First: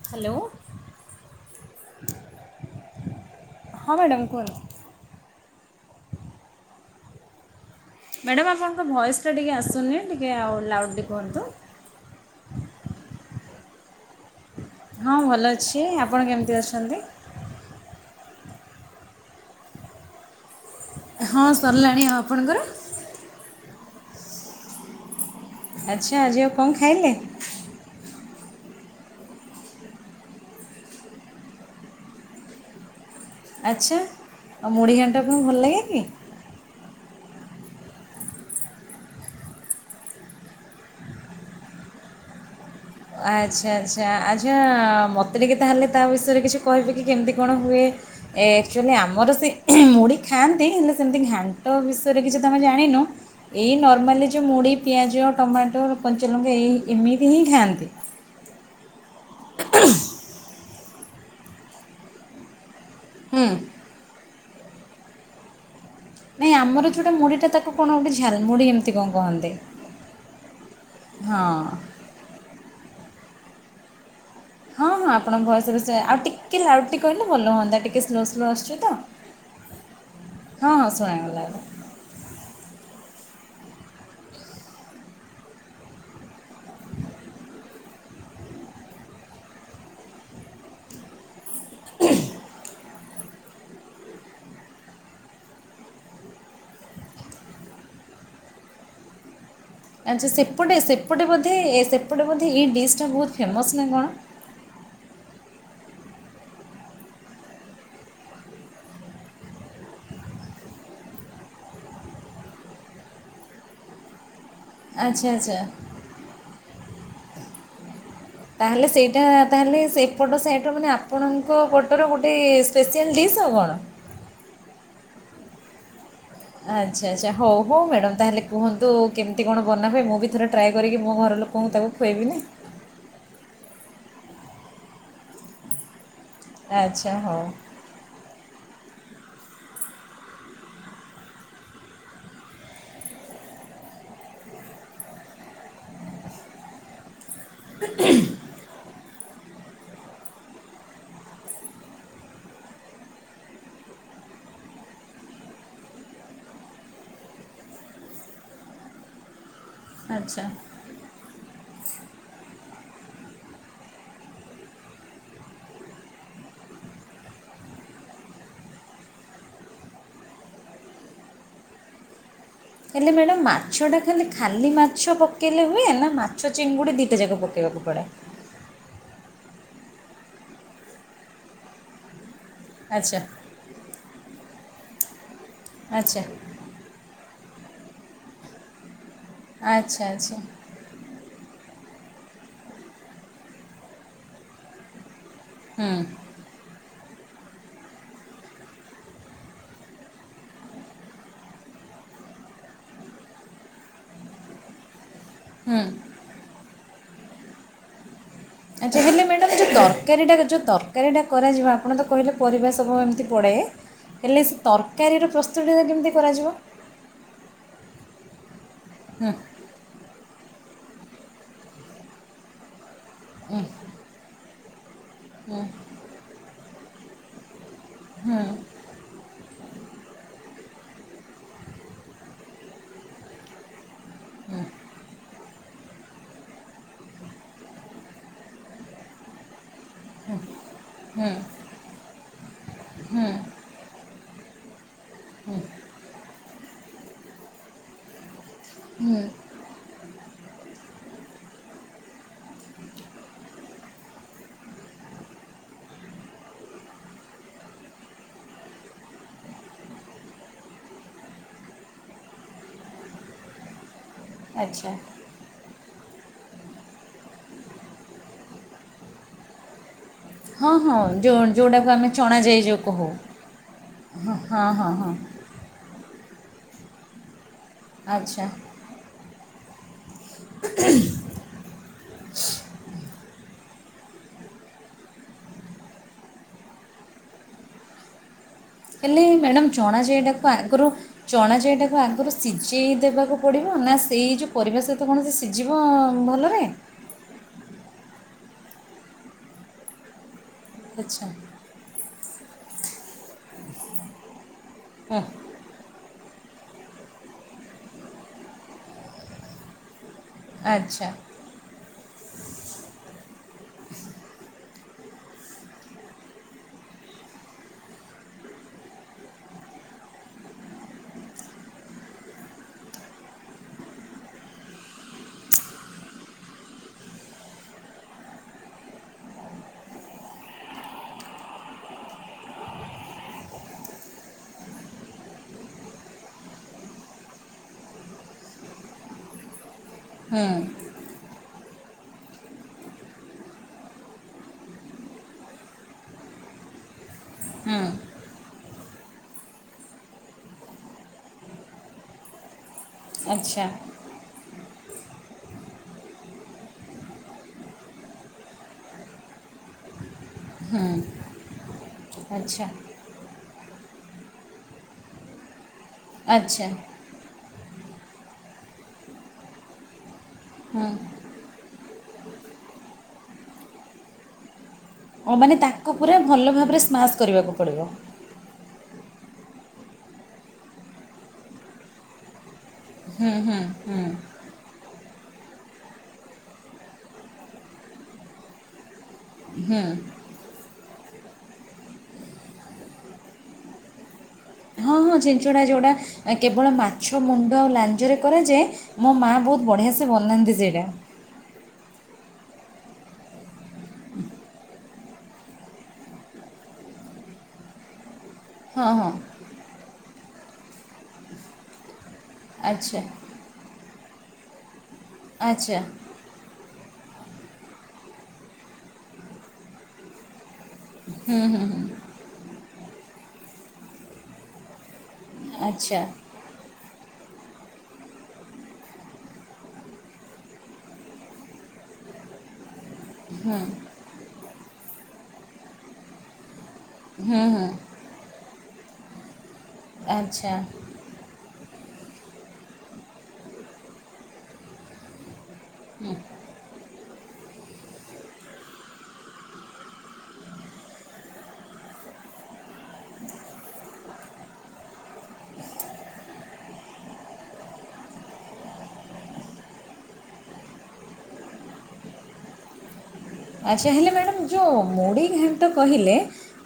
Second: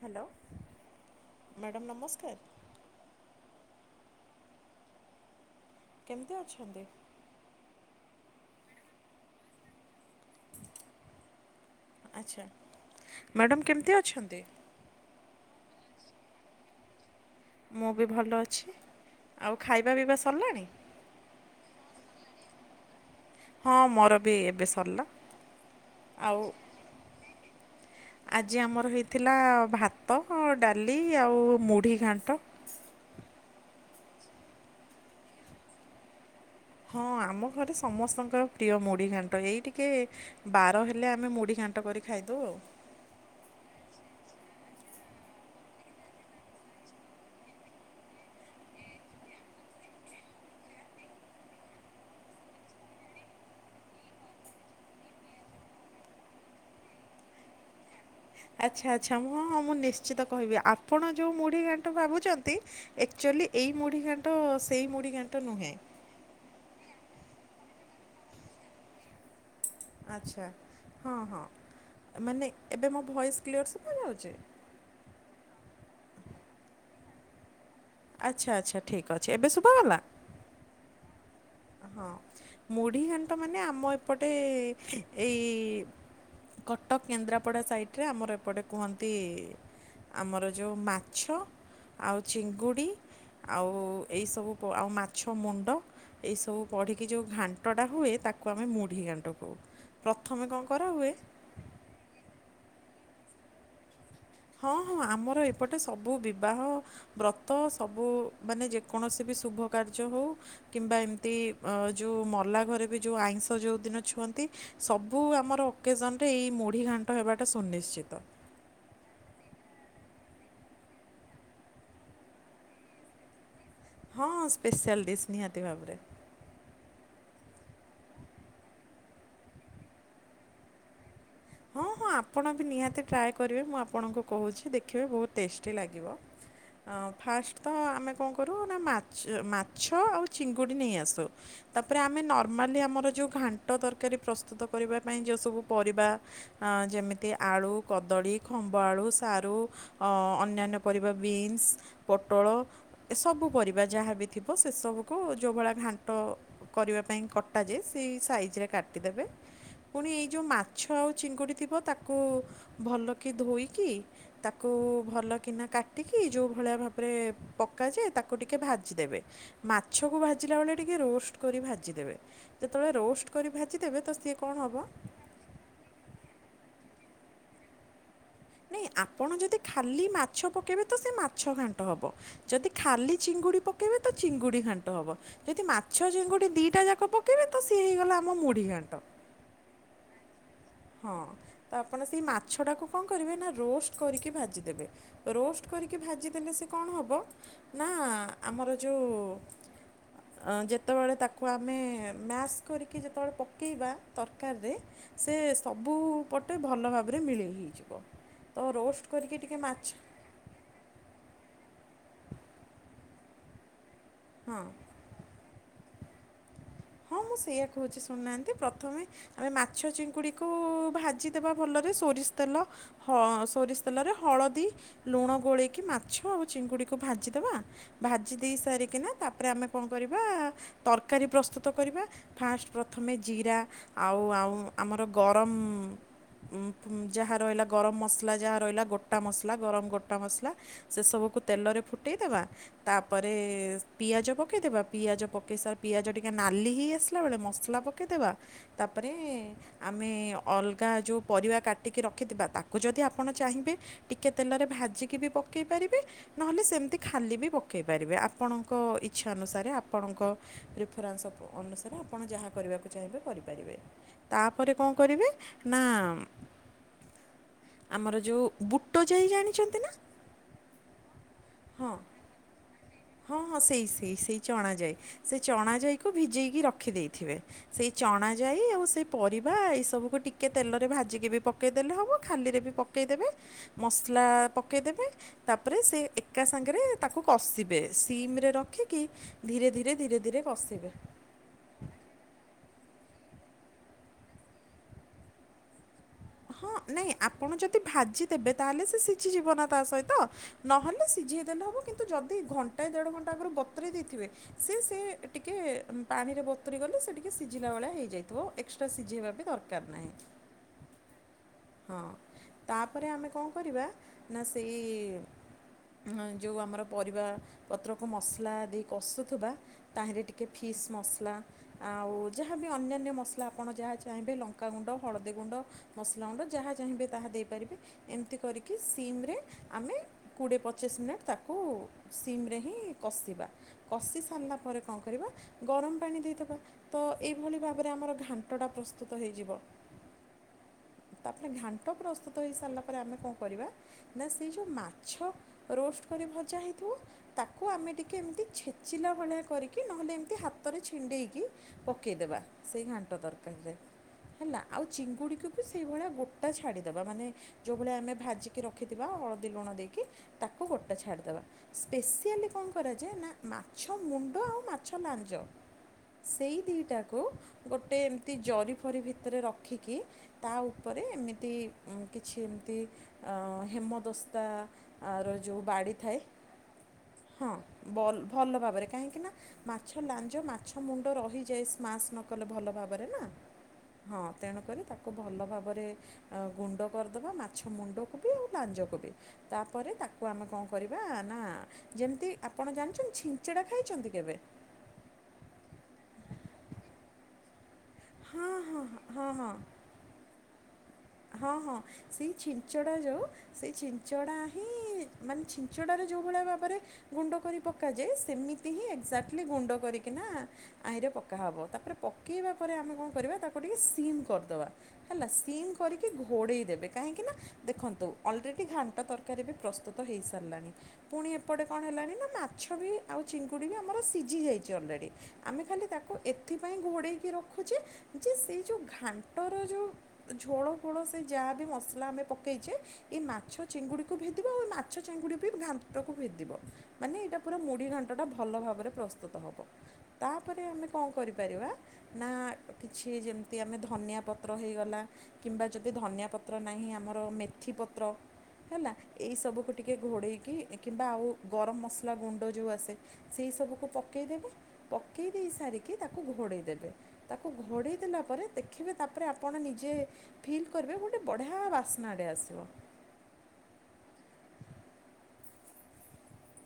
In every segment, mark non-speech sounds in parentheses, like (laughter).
Hello madam ନମସ୍କାର। ହଁ madam କୁହନ୍ତୁ? କେମିତି ଅଛନ୍ତି? ମ୍ୟାଡ଼ାମ୍ ଆପଣଙ୍କ ଭଏସ୍ଟା ଟିକିେ ଆସୁନି ଟିକେ ଆଉ ଲାଉଡ଼୍ଟି କୁହନ୍ତୁ? ଆଚ୍ଛା ମ୍ୟାଡ଼ମ୍ କେମିତି ଅଛନ୍ତି? ହଁ ଭଲ ଅଛି ଆପଣ କେମିତି ଅଛନ୍ତି? ମୁଁ ବି ଭଲ ଅଛି ଆଉ ଖାଇବା ପିଇବା ସରିଲାଣି? ହଁ ସରିଲାଣି ଆଉ ଆପଣଙ୍କର? ହଁ ମୋର ବି ଏବେ ସରିଲା। ଆଚ୍ଛା ଆଜି ଆଉ କଣ ଖାଇଲେ? ଆଜି ଆମର ହେଇଥିଲା ଭାତ ଡାଲି ଆଉ ମୁଢ଼ି ଘାଣ୍ଟ। ଆଚ୍ଛା ଆଉ ମୁଢ଼ି ଘାଣ୍ଟ ଆପଣଙ୍କୁ ଭଲ ଲାଗେ କି? ହଁ ଆମ ଘରେ ସମସ୍ତଙ୍କର ପ୍ରିୟ ମୁଢ଼ି ଘାଣ୍ଟ ଏଇ ଟିକେ ବାର ହେଲେ ଆମେ ମୁଢି ଘାଣ୍ଟ କରି ଖାଇଦଉ ଆଉ। ଆଚ୍ଛା ଆଚ୍ଛା ଆଚ୍ଛା ମୋତେ ଟିକେ ତାହେଲେ ତା ବିଷୟରେ କିଛି କହିବେ କି କେମିତି କଣ ହୁଏ? ଏ ଆକ୍ଚୁଆଲି ଆମର ସେ ମୁଢ଼ି ଖାଆନ୍ତି ହେଲେ ସେମିତି ଘାଣ୍ଟ ବିଷୟରେ କିଛି ତ ଆମେ ଜାଣିନୁ। ଏଇ ନର୍ମାଲି ଯେଉଁ ମୁଢ଼ି ପିଆଜ ଟମାଟୋ କଞ୍ଚଲଙ୍ଗୀ ଏଇ ଏମିତି ହିଁ ଖାଆନ୍ତି। ଆଚ୍ଛା ଆଚ୍ଛା ମୁଁ ହଁଁ ମୁଁ ନିଶ୍ଚିତ କହିବି ଆପଣ ଯୋଉ ମୁଢି ଘାଣ୍ଠ ଭାବୁଛନ୍ତି ହୁଁ ଏକଚୁଆଲି ଏଇ ମୁଢ଼ି ଘାଣ୍ଟ ସେଇ ମୁଢ଼ି ଘାଣ୍ଟ ନୁହେଁ। ନାଇଁ ଆମର ଜଉଟା ମୁଢୀଟା ତାକୁ କଣଗୋଟେ ଝାଲମୁଢି ଏମିତ ତି କଣ କୁହନ୍ତି ଆଚ୍ଛା ହଁ। ମାନେ ଏବେ ମୋ ଭଏସ୍ କ୍ଲିୟର୍ ଶୁଭାଯାଉଚି। ହଁ ହଁ ଆପଣଙ୍କ ଭୟେସରେ ସେ ଆଉ ଟିକେ ଲାଉଡ୍ଲି କହିଲେ ଭଲ ହୁଅନ୍ତା ଟିକେ ସ୍ଲୋ ସ୍ଲୋ ଆଚ୍ଛା ଆସୁଛି ଆଚ୍ଛା ତ। ଠିକ୍ ଅଛି ଏବେ ଶୁଭାଗଲା? ହଁ ହଁ ଶୁଣାଗଲା ଏବେ। ହଁ ମୁଢ଼ି ଘାଣ୍ଟ ମାନେ ଆମ ଏପଟେ ଏଇ କଟକ କେନ୍ଦ୍ରାପଡ଼ା ସାଇଟରେ ଆମର ଏପଟେ କୁହନ୍ତି ଆମର ଯୋଉ ମାଛ। ଆଉ ଚିଙ୍ଗୁଡ଼ି ଆଉ ଏଇସବୁ ଆଉ ମାଛ ମୁଣ୍ଡ। ସବୁ ପଢ଼ିକି ଯୋଉ ଘାଣ୍ଟଟା ହୁଏ ତାକୁ ଆମେ ମୁଢ଼ି ଘାଣ୍ଟ କହୁ। ଆଚ୍ଛା ପ୍ରଥମେ କଣ ସେପଟେ କରାହୁଏ ସେପଟେ ବୋଧେ ଏ ସେପଟେ ବୋଧେ ଏଇ ଡିଶଟା ବହୁତ ଫେମସ୍ ନା କଣ ହଁ ହଁ ଆମର ଏପଟେ ସବୁ ବିବାହ ବ୍ରତ ସବୁ ମାନେ ଯେକୌଣସି ବି ଶୁଭ କାର୍ଯ୍ୟ ହଉ କିମ୍ବା ଏମିତି ଅ ଯୋଉ ମଲା ଘରେ ବି ଯୋଉ ଆଇଁଷ ଯୋଉ ଦିନ ଛୁଅନ୍ତି। ସବୁ ଆଚ୍ଛା ଆଚ୍ଛା। ଆମର ଅକେଜନରେ ଏଇ ମୁଢ଼ି ଘାଣ୍ଟ ହେବାଟା ସୁନିଶ୍ଚିତ। ତାହେଲେ ସେଇଟା ତାହେଲେ ସେପଟ ସାଇଟ ମାନେ ଆପଣଙ୍କ ପଟର ଗୋଟେ ସ୍ପେଶଆଲ୍ ଡିସ୍ ଆଉ କଣ। ହଁ ସ୍ପେଶଆଲ୍ ଡିସ୍ ନିହାତି ଭାବରେ। ଆଚ୍ଛା ଆଚ୍ଛା ହଉ ହଉ ମ୍ୟାଡ଼ାମ ତାହେଲେ କୁହନ୍ତୁ କେମିତି କଣ ବନା ହୁଏ ମୁଁ ବି ଥରେ ଟ୍ରାଏ କରିକି ମୋ ଘର ଲୋକ ହଁ ହଁ ଆପଣ ବି ନିହାତି ଟ୍ରାଏ କରିବେ ମୁଁ ଆପଣଙ୍କୁ କହୁଛି ଦେଖିବେ ବହୁତ ଟେଷ୍ଟି ଲାଗିବ। ଆ ଆଚ୍ଛା ହଉ। ଫାଷ୍ଟ ତ ଆମେ କଣ କରୁ ନା ମାଛ ଆଉ ଚିଙ୍ଗୁଡ଼ି ନେଇ ଆସୁ, ତାପରେ ଆମେ ନର୍ମାଲି ଆମର ଯଉ ଘାଣ୍ଟ ତରକାରୀ ପ୍ରସ୍ତୁତ କରିବା ପାଇଁ ଯୋଉ ସବୁ ପରିବା ହଁ ଯେମିତି ଆଳୁ କଦଳୀ ଖମ୍ବ ଆଳୁ ସାରୁ ଅ ଅନ୍ୟାନ ପରିବା ବିନ୍ସ ପୋଟଳ ଏ ସବୁ ପରିବା ଯାହାବି ଥିବ ସେସବୁକୁ ଯୋଉଭଳିଆ ଘାଣ୍ଟ। କରିବା ପାଇଁ କଟାଯାଏ ସେଇ ସାଇଜରେ କାଟିଦେବେ ପୁଣି ଏଇ ଯେଉଁ ଆଚ୍ଛା ମାଛ ମାଛ ଆଉ ଚିଙ୍ଗୁଡ଼ି ଥିବ ତାକୁ ଭଲକି ଧୋଇକି ତାକୁ ଭଲ କିନା କାଟିକି ଯୋଉ ଭଳିଆ ଭାବରେ ପକାଯାଏ ତାକୁ ଟିକେ ଭାଜିଦେବେ ମାଛକୁ ଭାଜିଲା ବେଳେ ଟିକେ ରୋଷ୍ଟ କରି ଭାଜିଦେବେ ଯେତେବେଳେ ହେଲେ ରୋଷ୍ଟ ମ୍ୟାଡ଼ାମ୍ କରି ଭାଜିଦେବେ ମାଛଟା ତ ଖାଲି ସିଏ କ'ଣ ଖାଲି ହେବ ମାଛ ପ ପକେଇଲେ ହୁଏ ନା ମାଛ ଚିଙ୍ଗୁଡ଼ି ଦିଟା ଯାକ ପକେଇବାକୁ ପଡେ? ନାଇଁ ଆପଣ ଯଦି ଖାଲି ମାଛ ପକେଇବେ ତ ସେ ମାଛ ଘାଣ୍ଟ ହବ। ଯଦି ଖାଲି ଆଚ୍ଛା ଚିଙ୍ଗୁଡ଼ି ପକାଇବେ ତ ଚିଙ୍ଗୁଡ଼ି ଘାଣ୍ଟ ହବ ଯଦି ମାଛ ଆଚ୍ଛା ଚିଙ୍ଗୁଡ଼ି ଦିଇଟା ଯାକ ପକ ତେବେ ତ ସିଏ ହେଇଗଲା ଆମ ମୁଢ଼ି ଘାଣ୍ଟ। ଆଚ୍ଛା ଆଚ୍ଛା। ହଁ ତ ଆପଣ ସେଇ ମାଛଟାକୁ କଣ କରିବେ ନା ରୋଷ୍ଟ କରିକି ଭାଜିଦେବେ। ରୋଷ୍ଟ ହୁଁ କରିକି ଭାଜିଦେଲେ ସେ କଣ ହବ ନା ଆମର ଯୋଉ (inaudible) ଯେତେବେଳେ ତାକୁ ଆମେ ମ୍ୟାସ୍ କରିକି ଯେତେବେଳେ ପକେଇବା ତରକାରିରେ ସେ ହୁଁ ସବୁ ପଟେ ଭଲ ଭାବରେ ମିଳେଇ ହେଇଯିବ। ତ ଆଚ୍ଛା ରୋଷ୍ଟ ହେଲେ କରିକି ମ୍ୟାଡ଼ମ୍ ଟିକେ ଯୋଉ ମାଛ ତରକାରିଟା ଯୋଉ ତର କେଳିଟା କରାଯିବ ଆପଣ ତ କହିଲେ ପରିବେଶ ସବୁ ଏମିତି ପଡ଼େ ହେଲେ ସେ ହଁ ତର ତକାରିର ପ୍ରସ୍ତୁତିଟା କେମିତି କରାଯିବ? ହଁ ମୁଁ ସେଇଆ କହୁଛି ଶୁଣୁନାହାନ୍ତି ପ୍ରଥମେ ହୁଁ ଆମେ ମା ମାଛ ଚିଙ୍କୁୁଡ଼ିକୁ ଭାଜିଦେବା ଭଲରେ ସୋରିଷ ତେଲ ହ ସୋରିଷ ତେଲରେ ହଳଦୀ ଲୁଣ ଗୋଳେଇକି ମାଛ ଆଉ ଚିଙ୍ଗୁଡିକୁ ଭାଜିଦବା ଭାଜି ହୁଁ ଦେଇ ସାରିକିନା ତାପରେ ଆମେ କଣ କରିବା ତରକାରୀ ପ୍ରସ୍ତୁତ କରିବା ଫାଷ୍ଟ ପ୍ରଥମେ ଜିରା ଆଉ ଆଁ ଆମର ଗରମ ଉଁ ଉଁ ଯାହା ରହିଲା ଗରମ ମସଲା ଯାହା ରହିଲା ଗୋଟା ମସଲା ଗରମ ଗୋଟା ମସଲା ସେ ହୁଁ ସବୁକୁ ତେଲରେ ଫୁ ଦେଇ ଦବା ହୁଁ ତାପରେ ପିଆଜ ପକେଇ ଦବା ପିଆଜ ପକେଇସା ପିଆଜ ଟିକେ ଟିକେ ନାଲି ହେଇ ଆସିଲା ବେଳେ ମସଲା ପକେଇଦେବା ତାପରେ ହୁଁ ଆମେ ଅଲଗା ଯୋଉ ପରିବା କାଟିକି ରଖିଥିବା ତାକୁ ଯଦି ଆପଣ ଚାହିଁବେ ଟିକେ ତେଲରେ ଭାଜିକି ବି ପକେଇ ପାରିବେ। ନହେଲେ ସେମିତି ଖାଲି ବି ପକେଇ ପାରିବେ ଆପଣଙ୍କ ଇଚ୍ଛା ଅନୁସାରେ ଆପଣଙ୍କ ପ୍ରିଫ୍ରାନସ୍‌ ସବୁ ଅନୁସାରେ ଆପଣ ଯାହା କରିବାକୁ ଚାହିଁବେ କରିପାରିବେ ତାପରେ ଆଚ୍ଛା କଣ କରିବେ ନା ମ୍। ଆମର ଯୋଉ ବୁଟ ଯାଇ ଜାଣିଛନ୍ତି ନା। ହଁ ହଁ ଯୋଉ ଯୋଉ ହଁ ଟାକୁ ଆମେ ଚଣାାଯାଇ ଯୋଉ ହଁ ହଁ ସେଇ ସେଇ ସେଇ ହଁ ଚଣାଯାଇ ହଁ ସେ ଚଣା ଯାଇ କି ଭିଜେଇକି ରଖି ଦେଇେଇଥିବେ ସେଇ ଚଣା ଆଚ୍ଛା ଯାଇ ଆଉ ସେଇ ପରିବା ଏଇ ସବୁକୁ ଟିକେ କେ ତେଲରେ ଭାଜିକି ବି ପକେଇଦେଲେ ହବ ଖାଲିରେ ବି ପକେଇଦେବେ। ମସଲା ପକେଇଦବେ ତାପରେ ସେ ଏକା ସାଙ୍ଗରେ ତାକୁ କଷିବେ। ସିମ୍ ରେ ରଖି ହେଲେ ମ୍ୟାଡ଼ାମ ଚଣା ଯାଇଟାକୁ ଆଗରୁ ଚଣା ଜାଇଟାକୁ ଆଗରୁ ସିଝେଇ ଦେବାକୁ ପଡ଼ିବ ନା ସେଇ ଯୋଉ ପରିବା ସହିତ କଣ ସେ ସିଝିବ ଭଲ ହଁ ନାଇଁ ଆପଣ ଯଦି ଭାଜି ଦେବେ ତାହେଲେ ସେ ସିଜିଯିବ ନା ତା ସହିତ। ନହେଲେ ଆଚ୍ଛା ସିଝିେଇଦେଲେ ହେବ କିନ୍ତୁ ଯଦି ଘଣ୍ଟାଏ ଦେଢ଼ ଘଣ୍ଟା ଆଗରୁ ବତେରେଇ ଦେଇଥିବେ ସେ ସେ ହଁ ଟିକେ ଟିକେ ପାଣିରେ ବତରି ଗଲେ ସେ ଟିକେ ସିଝିଲା ଭଳିଆ ହେଇଯାଇଥିବ ଏକ୍ସଟ୍ରା ସିଝେଇବା ବି ଦରକାର ନାହିଁ। ଆଚ୍ଛା। ହଁ ତାପରେ ଆମେ କଣ କରିବା ନା ସେଇ ଉଁ ଯେଉଁ ଆମର ପରିବା ପତ୍ରକୁ ମସଲା ଦେଇ କଷୁଥିବା। ତାହିଁରେ ଟିକେ ଫିସ୍ ମସଲା ଆଉ ଯାହାବି ଅନ୍ୟାନ୍ୟ ମସଲା ଆପଣ ଯାହା ଚାହିଁବେ ଲଙ୍କାଗୁଣ୍ଡ ହଳଦୀ ଗୁଣ୍ଡ ମସ୍‌ ଲା ଗୁଣ୍ଡ ଯାହା ଚାହିଁବେ ତାହା ଦେଇପାରିବେ ଏମିତି କରିକି ସିମ୍ ରେ ଆମେ କୋଡ଼ିଏ ପଚିଶ୍ ମିନିଟ୍ ତାକୁ ସିମ୍ ରେ ହିଁ କଷିବା। କଷି ସାରିଲା ପରେ କଣ କରିବା ଗରମ ପାଣି ଦେଇ ଦେବା। ତ ଏଇଭଳି ଭାବରେ ଆମର ଘାଣ୍ଟଟା ପ୍ରସ୍ତୁତ ହେଇଯିବ। ହୁଁ। ତାପରେ ଘାଣ୍ଟ ପ୍ରସ୍ତୁତ ହେଇ ସାରିଲା ପରେ ଆମେ କଣ କରିବା ନା ସେଇ ଯୋଉ ମାଛ ରୋଷ୍ଟ କରି ଭଜା ହେଇଥିବ। ତାକୁ ହୁଁ ଆମେ ଟିକେ ଏମିତି ଛେଚିଲା ଭଳିଆ କରିକି ନହେଲେ ଏମିତି ହାତରେ ଛିଣ୍ଡେଇକି ପକେଇଦେବା ସେଇ ଘାଣ୍ଟ ଆଚ୍ଛା ତରକାରିରେ ହେଲା ଆଉ ଚିଙ୍ଗୁଡିକୁ କି ସେଇଭଳିଆ ଗୋଟା ଛାଡ଼ିଦେବା ମାନେ ଯୋଉ ଭଳିଆ ଆମେ ଭାଜିକି ରଖିଥିବା ହଳଦୀ ଲୁଣ ଦେଇକି। ତାକୁ ହୁଁ ଗୋଟା ଛାଡିଦବା। ସ୍ପେସିଆଲି ଆଚ୍ଛା କଣ କରାଯାଏ ନା ମାଛ ମୁଣ୍ଡ ଆଉ ମାଛ ଲାଞ୍ଜ ସେଇ ଆଚ୍ଛା ଦୁଇଟାକୁ ଗୋଟେ ଏମିତି ଜରିଫରି ଭିତରେ ରଖିକି ତା ହୁଁ ଉପରେ ଏମିତି କିଛି ଏମିତି ହେମଦସ୍ତା ଓ ଆର ମାନେ ଯୋଉ ତାକୁ ବାଡ଼ି ପୁରା ଥାଏ ଭଲ ଭାବରେ ସ୍ମାସ୍ ହଁ କରିବାକୁ ପଡ଼ିବ। ବଲ ଭାବରେ କାହିଁକି ନା ମାଛ ଲାଞ୍ଜ ମାଛ ମୁଣ୍ଡ ରହିଯାଏ ସ୍ମାସ୍‌ ନକଲେ ଭଲ ଭାବରେ ନା। ହୁଁ ହୁଁ ହୁଁ ହଁ ତେଣୁକରି ତାକୁ ତାକୁ ଭଲ ଭାବରେ ଗୁଣ୍ଡ କରିଦବା ମାଛ ମୁଣ୍ଡକୁ ବି ଆଉ ଲାଞ୍ଜକୁ ବି। ହୁଁ ତାପରେ ତାକୁ କୁ ଆମେ କଣ କରିବା ନା ଯେମିତି ଆପଣ ଜାଣିଛନ୍ତି ଛିଞ୍ଚଡ଼ା ଖାଇଛନ୍ତି କେବେ? ହଁ ହଁ ଛିଞ୍ଚଡା ଯୋଟା କେବଳ ମାଛ ମୁଣ୍ଡ ଆଉ ଲା ଞ୍ଜରେ କରେ ହଁ ଯାଏ ହଁ ମୋ ହଁ ମାଆ ହଁ ବହୁତ ବଢ଼ିଆ ସେ ବନାନ୍ତି ସେଇଟା। ହଁ ହଁ। ସେଇ ଛିଞ୍ଚଡା ଯଉ ସେଇ ଛିଞ୍ଚଡା ହିଁ ମାନେ ଛିଞ୍ଚଡାରେ ଯଉ ଭଳିଆ ଭାବରେ ଗୁଣ୍ଡ କରି ପକାଯାଏ ସେମିତି ହିଁ ହଁ ହଁ ଏକ୍ଜାକ୍ଟଲି ଗୁଣ୍ଡ କରିକି ନା ତାହିଁରେ ପକା ହବ ତାପରେ ପକ୍ ପକେଇବା ପରେ ଆମେ ଆଚ୍ଛା କଣ କରିବା ତାକୁ ଟିକେ ସିମ୍ କରିଦବା ହେଲା ସିମ୍ ଆଚ୍ଛା କି ଘୋଡେଇ ଦେବେ କାହିଁକି ନା ଦେଖନ୍ତୁ ଅଲ୍‌ରେଡ୍ଡି ଘାଣ୍ଟ ତରକାରୀ ବି ପ୍ରସ୍ତୁତ ହେଇସାରିଲାଣି। ପୁଣି ଏପଟେ କଣ ହେଲାଣି ନା ମାଛ ବି ଆଉ ଚିଙ୍ଗୁଡି ବି ଆମର ସିଜି ଯାଇଚି ଅଲରେଡି। ଆମେ ଖାଲି ଆଚ୍ଛା ତାକୁ ଏଥିପାଇଁ ଘୋଡେଇକି ରଖୁଚେ ଯେ ସେଇ ଯଉ ଘାଣ୍ଟର ଯଉ ଝୋଳ ଫୋଳ ସେ ଯାହା ବିି ମସଲା ଆମେ ପକେଇଚେ ଏ ମାଛ ହୁଁ ଚିଙ୍ଗୁଡି କୁ ଭେଦିବ ଆଉ ମାଛ ଚିଙ୍ଗୁଡି ବି ଘାଣ୍ଟ କୁ ଭେଦିବ ମାନେ ଏଇଟା ହୁଁ ପୁରା ହୁଁ ମୁଢି ଘାଣ୍ଟ୍ ଏଟା ଭଲ ଭାବେରେ ପ୍ରସ୍ତୁତ ହବ ଆଚ୍ଛା ତାପରେ ଆମେ କଣ କରିପାରିବା ନା କିଛି ଯେମିତି ଆମେ ଧନିଆ ପତ୍ର ହେଇଗଲା କିମ୍ବା ଯଦି ଧନିଆ ପତ୍ର ନାହିଁ ଆମର ମେଥି ପତ୍ର ହେଲା ଏଇସବୁକୁ ଟିକେ ଘୋଡ଼େଇକି କିମ୍ବା ଆଉ ଗରମ୍ ମସଲା ଗୁଣ୍ଡ ଯଉ ଆସେ ସେଇ ସବୁକୁ ପକେଇଦବେ ପକେଇ ଦେଇ ସାରିକି ତାକୁ ଘୋଡେଇ ଦେବେ। ତାକୁ ଘୋଡେଇ ଦେଲା ପରେ ଦେଖିବେ ତାପରେ ଆପଣ ନିଜେ ଫିଲ୍ କରିବେ ଗୋଟେ ବଢିଆ ବାସ୍ନାଟେ ଆସିବ। ଆଚ୍ଛା ହେଲେ ମ୍ୟାଡ଼ାମ୍ ଯଉ ମୁଢ଼ି ଘାଣ୍ଟ କହିଲେ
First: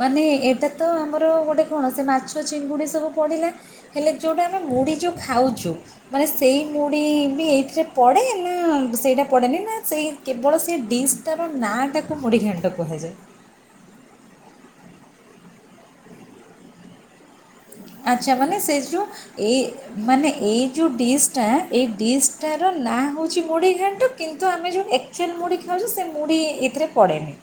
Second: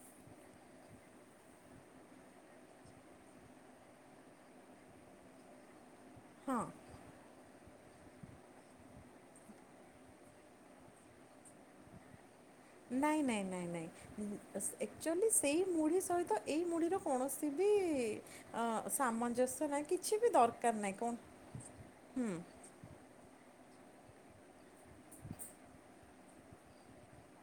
ମାନେ ଏଇଟା ତ ଆମର ଗୋଟେ କଣ ସେ ମାଛ ଚିଙ୍ଗୁଡି ସବୁ ପଡିଲା ହେଲେ ଯଉଟା ଆମେ ମୁଢି ଯଉ ଖାଉଚୁ ମାନେ ହଁ ସେଇ ମୁ ଢି ବି ଏଇଥିରେ ପଡେ ନା ସେଇଟା ପଡେନି ନା ସେଇ କେବଳ ସେ ଡିସ୍ ତାର ନାଁଟା କୁ ମୁଢ଼ି ଘାଣ୍ଟ ନାଇଁ -ନାଇଁ -ନାଇଁ- ନାଇଁ ଆକ୍ଚୁଏଲି ସେଇ ମୁଢ଼ି ସହିତ ଏଇ ମୁଢ଼ିର କୌଣସି ବି ଆଚ୍ଛା ମାନେ ସେ ଯଉ ସାମଞ୍ଜସ୍ୟ ଏଇ ନାହିଁ କିଛି ବି ମାନେ ଏଇ ଦରକାର ଯଉ ନାହିଁ କଣ ଡିସ୍ ଟା ଏଇ ହୁଁ ଡିସ୍ ଟା ନାଁ ହଉଚି ମୁଢ଼ି ଘାଣ୍ଟ କିନ୍ତୁ ଆମେ ଯଉ ଆକ୍ଚୁଆଲି ମୁଢ଼ି ଖାଉଚୁ ସେ ମୁଢି ଏଥିରେ ପଡେନି।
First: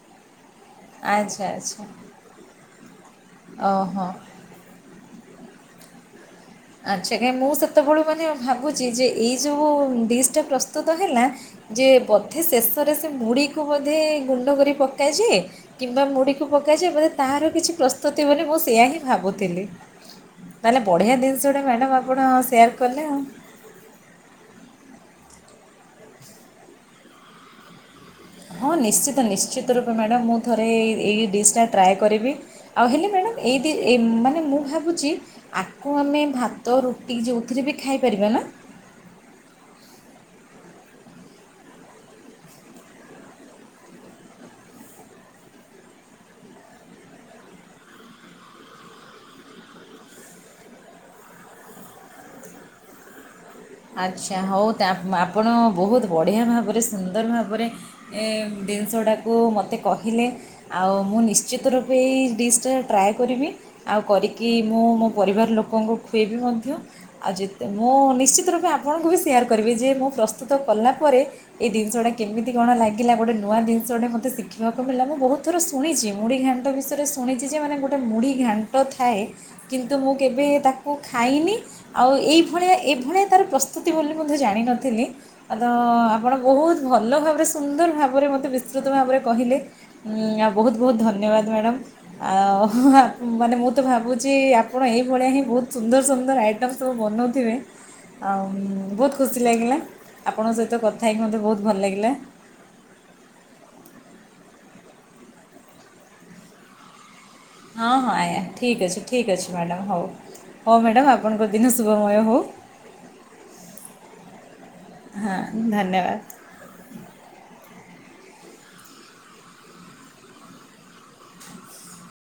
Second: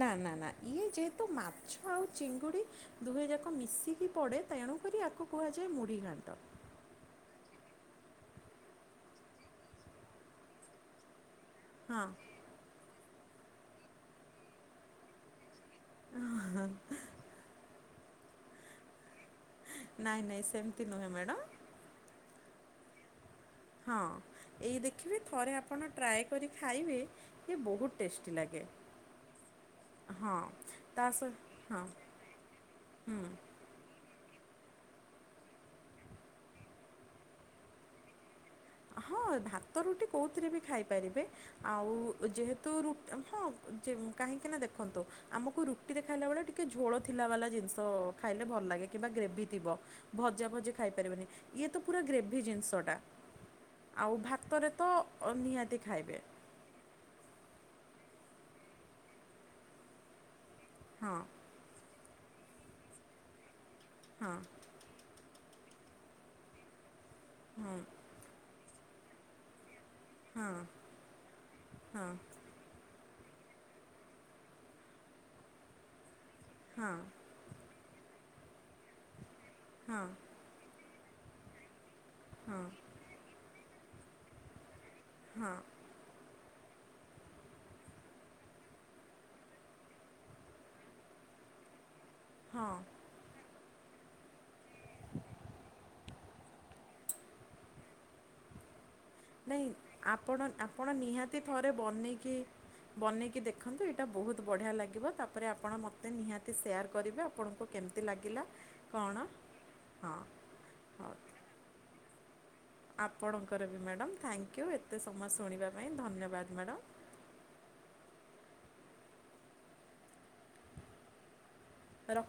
ନା- ନା -ନା ଇଏ ଯେହେତୁ ମାଛ ଆଚ୍ଛା ଆଉ ଚିଙ୍ଗୁଡି ଦୁହେ ଯାକ ଓହୋ। ମିଶିକି ପଡେ ତେଣୁକରି ୟାକୁ କୁହାଯାଏ ମୁ଼ଢି ଘାଣ୍ଟ। ଆଚ୍ଛା ଏ ମୁଁ ସେତେବେଳୁ ମାନେ ଭାବୁଚି ଯେ ଏଇ ଯଉ ଡିସ୍ ଟା ପ୍ରସ୍ତୁତ ହେଲା ଯେ ହଁ ବୋଧେ ଶେଷରେ ସେ ମୁଢିକୁ ବୋଧେ ଗୁଣ୍ଡ କରି ପକାଯେ କିମ୍ବା ମୁଢି କୁ ପକାଯାଏ ବୋଧେ ତାହାର କିଛି ପ୍ରସ୍ତୁତି ବୋଲି ମୁଁ ସେୟା ହିଁ ଭାବୁଥିଲି ନାଇଁ ନାଇଁ ତାହେଲେ ସେମିତି ନୁହେଁ ବଢିଆ ମ୍ୟାଡ଼ମ୍ ଜିନିଷଟେ ମ୍ୟାଡାମ୍ ଆପଣ ସେୟାର୍ କଲେ ଆଉ। ହଁ ଏଇ ଦେଖିବେ ଥରେ ଆପଣ ଟ୍ରାଏ କରି ଖାଇବେ କି ବହୁତ୍ ଟେଷ୍ଟି ଲାଗେ। ହଁ ନିଶ୍ଚିତ ନିଶ୍ଚିତ ରୁପେ ମ୍ୟାଡାମ୍ ମୁଁ ହଁ ଥରେ ଏଇ- ତା ଏଇ ସହ ଡିସ୍ ଟା ହଁ ଟ୍ରାଏ କରିବି। ଆଉ ହେଲେ ମ୍ୟାଡାମ୍ ଏଇ କି ଏ-ମାନେ ମୁଁ ଭାବୁଚି ଆକୁ ଆମେ ଭାତ ରୁଟି ଯଉଥିରେ ବି ଖାଇପାରିବା ନା? ହଁ ଭାତ ରୁଟି କଉଥିରେ ବି ଖାଇପାରିବେ। ଆଉ ଯେହେତୁ ରୁଟ୍-ହଁ ଯେ କାହିଁକି ନା ଦେଖନ୍ତୁ ଆମକୁ ରୁଟି ରେ ଖାଇଲା ବେଳେ ଟିକେ ଝୋଳ ଥିଲା ବାଲା ଜିନିଷ ଖାଇଲେ ଭଲ ଲାଗେ କିମ୍ବା ଗ୍ରେଭି ଥିବ। ଭଜା ଭଜି ଖାଇପାରିବେନି ଇଏ ତ ପୁରା ଗ୍ରେଭି ଜିନିଷଟା। ଆଉ ଆଚ୍ଛା ହଉ ଭାତରେ ତ ତା ଆପଣ ନିହାତି ବହୁତ୍ ଖାଇବେ ବଢ଼ିଆ ଭାବରେ ସେ ସୁନ୍ଦର ଭାବରେ ଏ ଜିନିଷଟାକୁ ମୋତେ କହିଲେ ଆଉ ମୁଁ ହଁ ନିଶ୍ଚ୍ ନିଶ୍ଚିତ ରୁପେ ଏଇ ଡିସ୍ ଟା ଟ୍ରାଏ କରିବି ଆଉ ହଁ କରିକି ମୁଁ ମୋ ପରିବାର ଲୋକଙ୍କୁ ଖୁଏଇବି ମଧ୍ୟ ଆଉ ଯେତେ ମୁଁ ନିଶ୍ଚିତ ରୁ ମୁଁ ଆପଣଙ୍କୁ ବି ସେୟାର୍ କରିବି ଯେ ମୁଁ ପ୍ରସ୍ତୁତ ହଁ କଲା ପରେ ଏଇ ଜିନିଷଟା କେମିତି କେମିତି କଣ ଲାଗିଲା ଗୋଟେ ନୂଆ ଜିନିଷଟେ ମୋତେ ଶିଖିବାକୁ ମିଳିଲା ମୁଁ ବହୁତ ଥର ଶୁଣିଛି ମୁଢ଼ି ଘାଣ୍ଟ ହଁ ବିଷୟରେ ଶୁଣିଛି ଯେ ମାନେ ଗୋଟେ ମୁଢ଼ି ଘାଣ୍ଟ ଥାଏ କିନ୍ତୁ ହଁ ହଁ ମୁଁ କେବେ ତା ମୁଁ ଖାଇନି ଆଉ ଏଇଭଳିଆ ହଁ ଏଭଳିଆ ତାର ପ୍ରସ୍ତୁତି ବୋଲି ମଧ୍ୟ ଜାଣିନଥିଲି। ହଁ ତ ଆପଣ ବହୁତ ଭଲ ଭାବରେ ସୁନ୍ଦର ଭାବରେ ମୋତେ ବିସ୍ତୃତ ଭାବରେ କହିଲେ। ଉ ଆଉ ବହୁତ ବହୁତ ଧନ୍ୟବାଦ ମ୍ୟାଡ଼ାମ ଆଉ ହଁ ମାନେ ମୁଁ ତ ଭାବୁଛି ଆ ଆପଣ ଏଇଭଳିଆ ହିଁ ବହୁତ ସୁନ୍ଦର ସୁନ୍ଦର ଆଇଟମ୍ ସବୁ ବନଉଥିବେ ଆଉ ବହୁତ ଖୁସି ନାଇଁ ଲାଗିଲା ଆପଣ ଆପଣଙ୍କ ସହିତ ଆପଣ କଥା ହେଇକି ମୋତେ ନିହାତି ବହୁତ ଥରେ ଭଲ ଲାଗିଲା ବନେଇକି ବନେଇକି ଦେଖନ୍ତୁ ଏଇଟା ବହୁତ ବଢ଼ିଆ ଲାଗିବ। ତାପରେ ଆପଣ ମୋତେ ନିହାତି ସେୟାର କରିବେ ଆଉ। ହଁ ହଁ ଆଜ୍ଞା ଠିକ୍ ଅଛି ଠିକ୍ ଅଛି ମ୍ୟାଡ଼ାମ୍ ହଉ। ହଁ ହଉ ମ୍ୟାଡ଼ାମ୍ ଆପଣଙ୍କ ଦିନ ଶୁଭମୟ ହେଉ। ଆପଣଙ୍କର ବି ମ୍ୟାଡାମ୍ ଥ୍ୟାଙ୍କୟୁ ଏତେ ସମୟ ଶୁଣିବା ପାଇଁ ଧନ୍ୟବାଦ ମ୍ୟାଡାମ୍। ର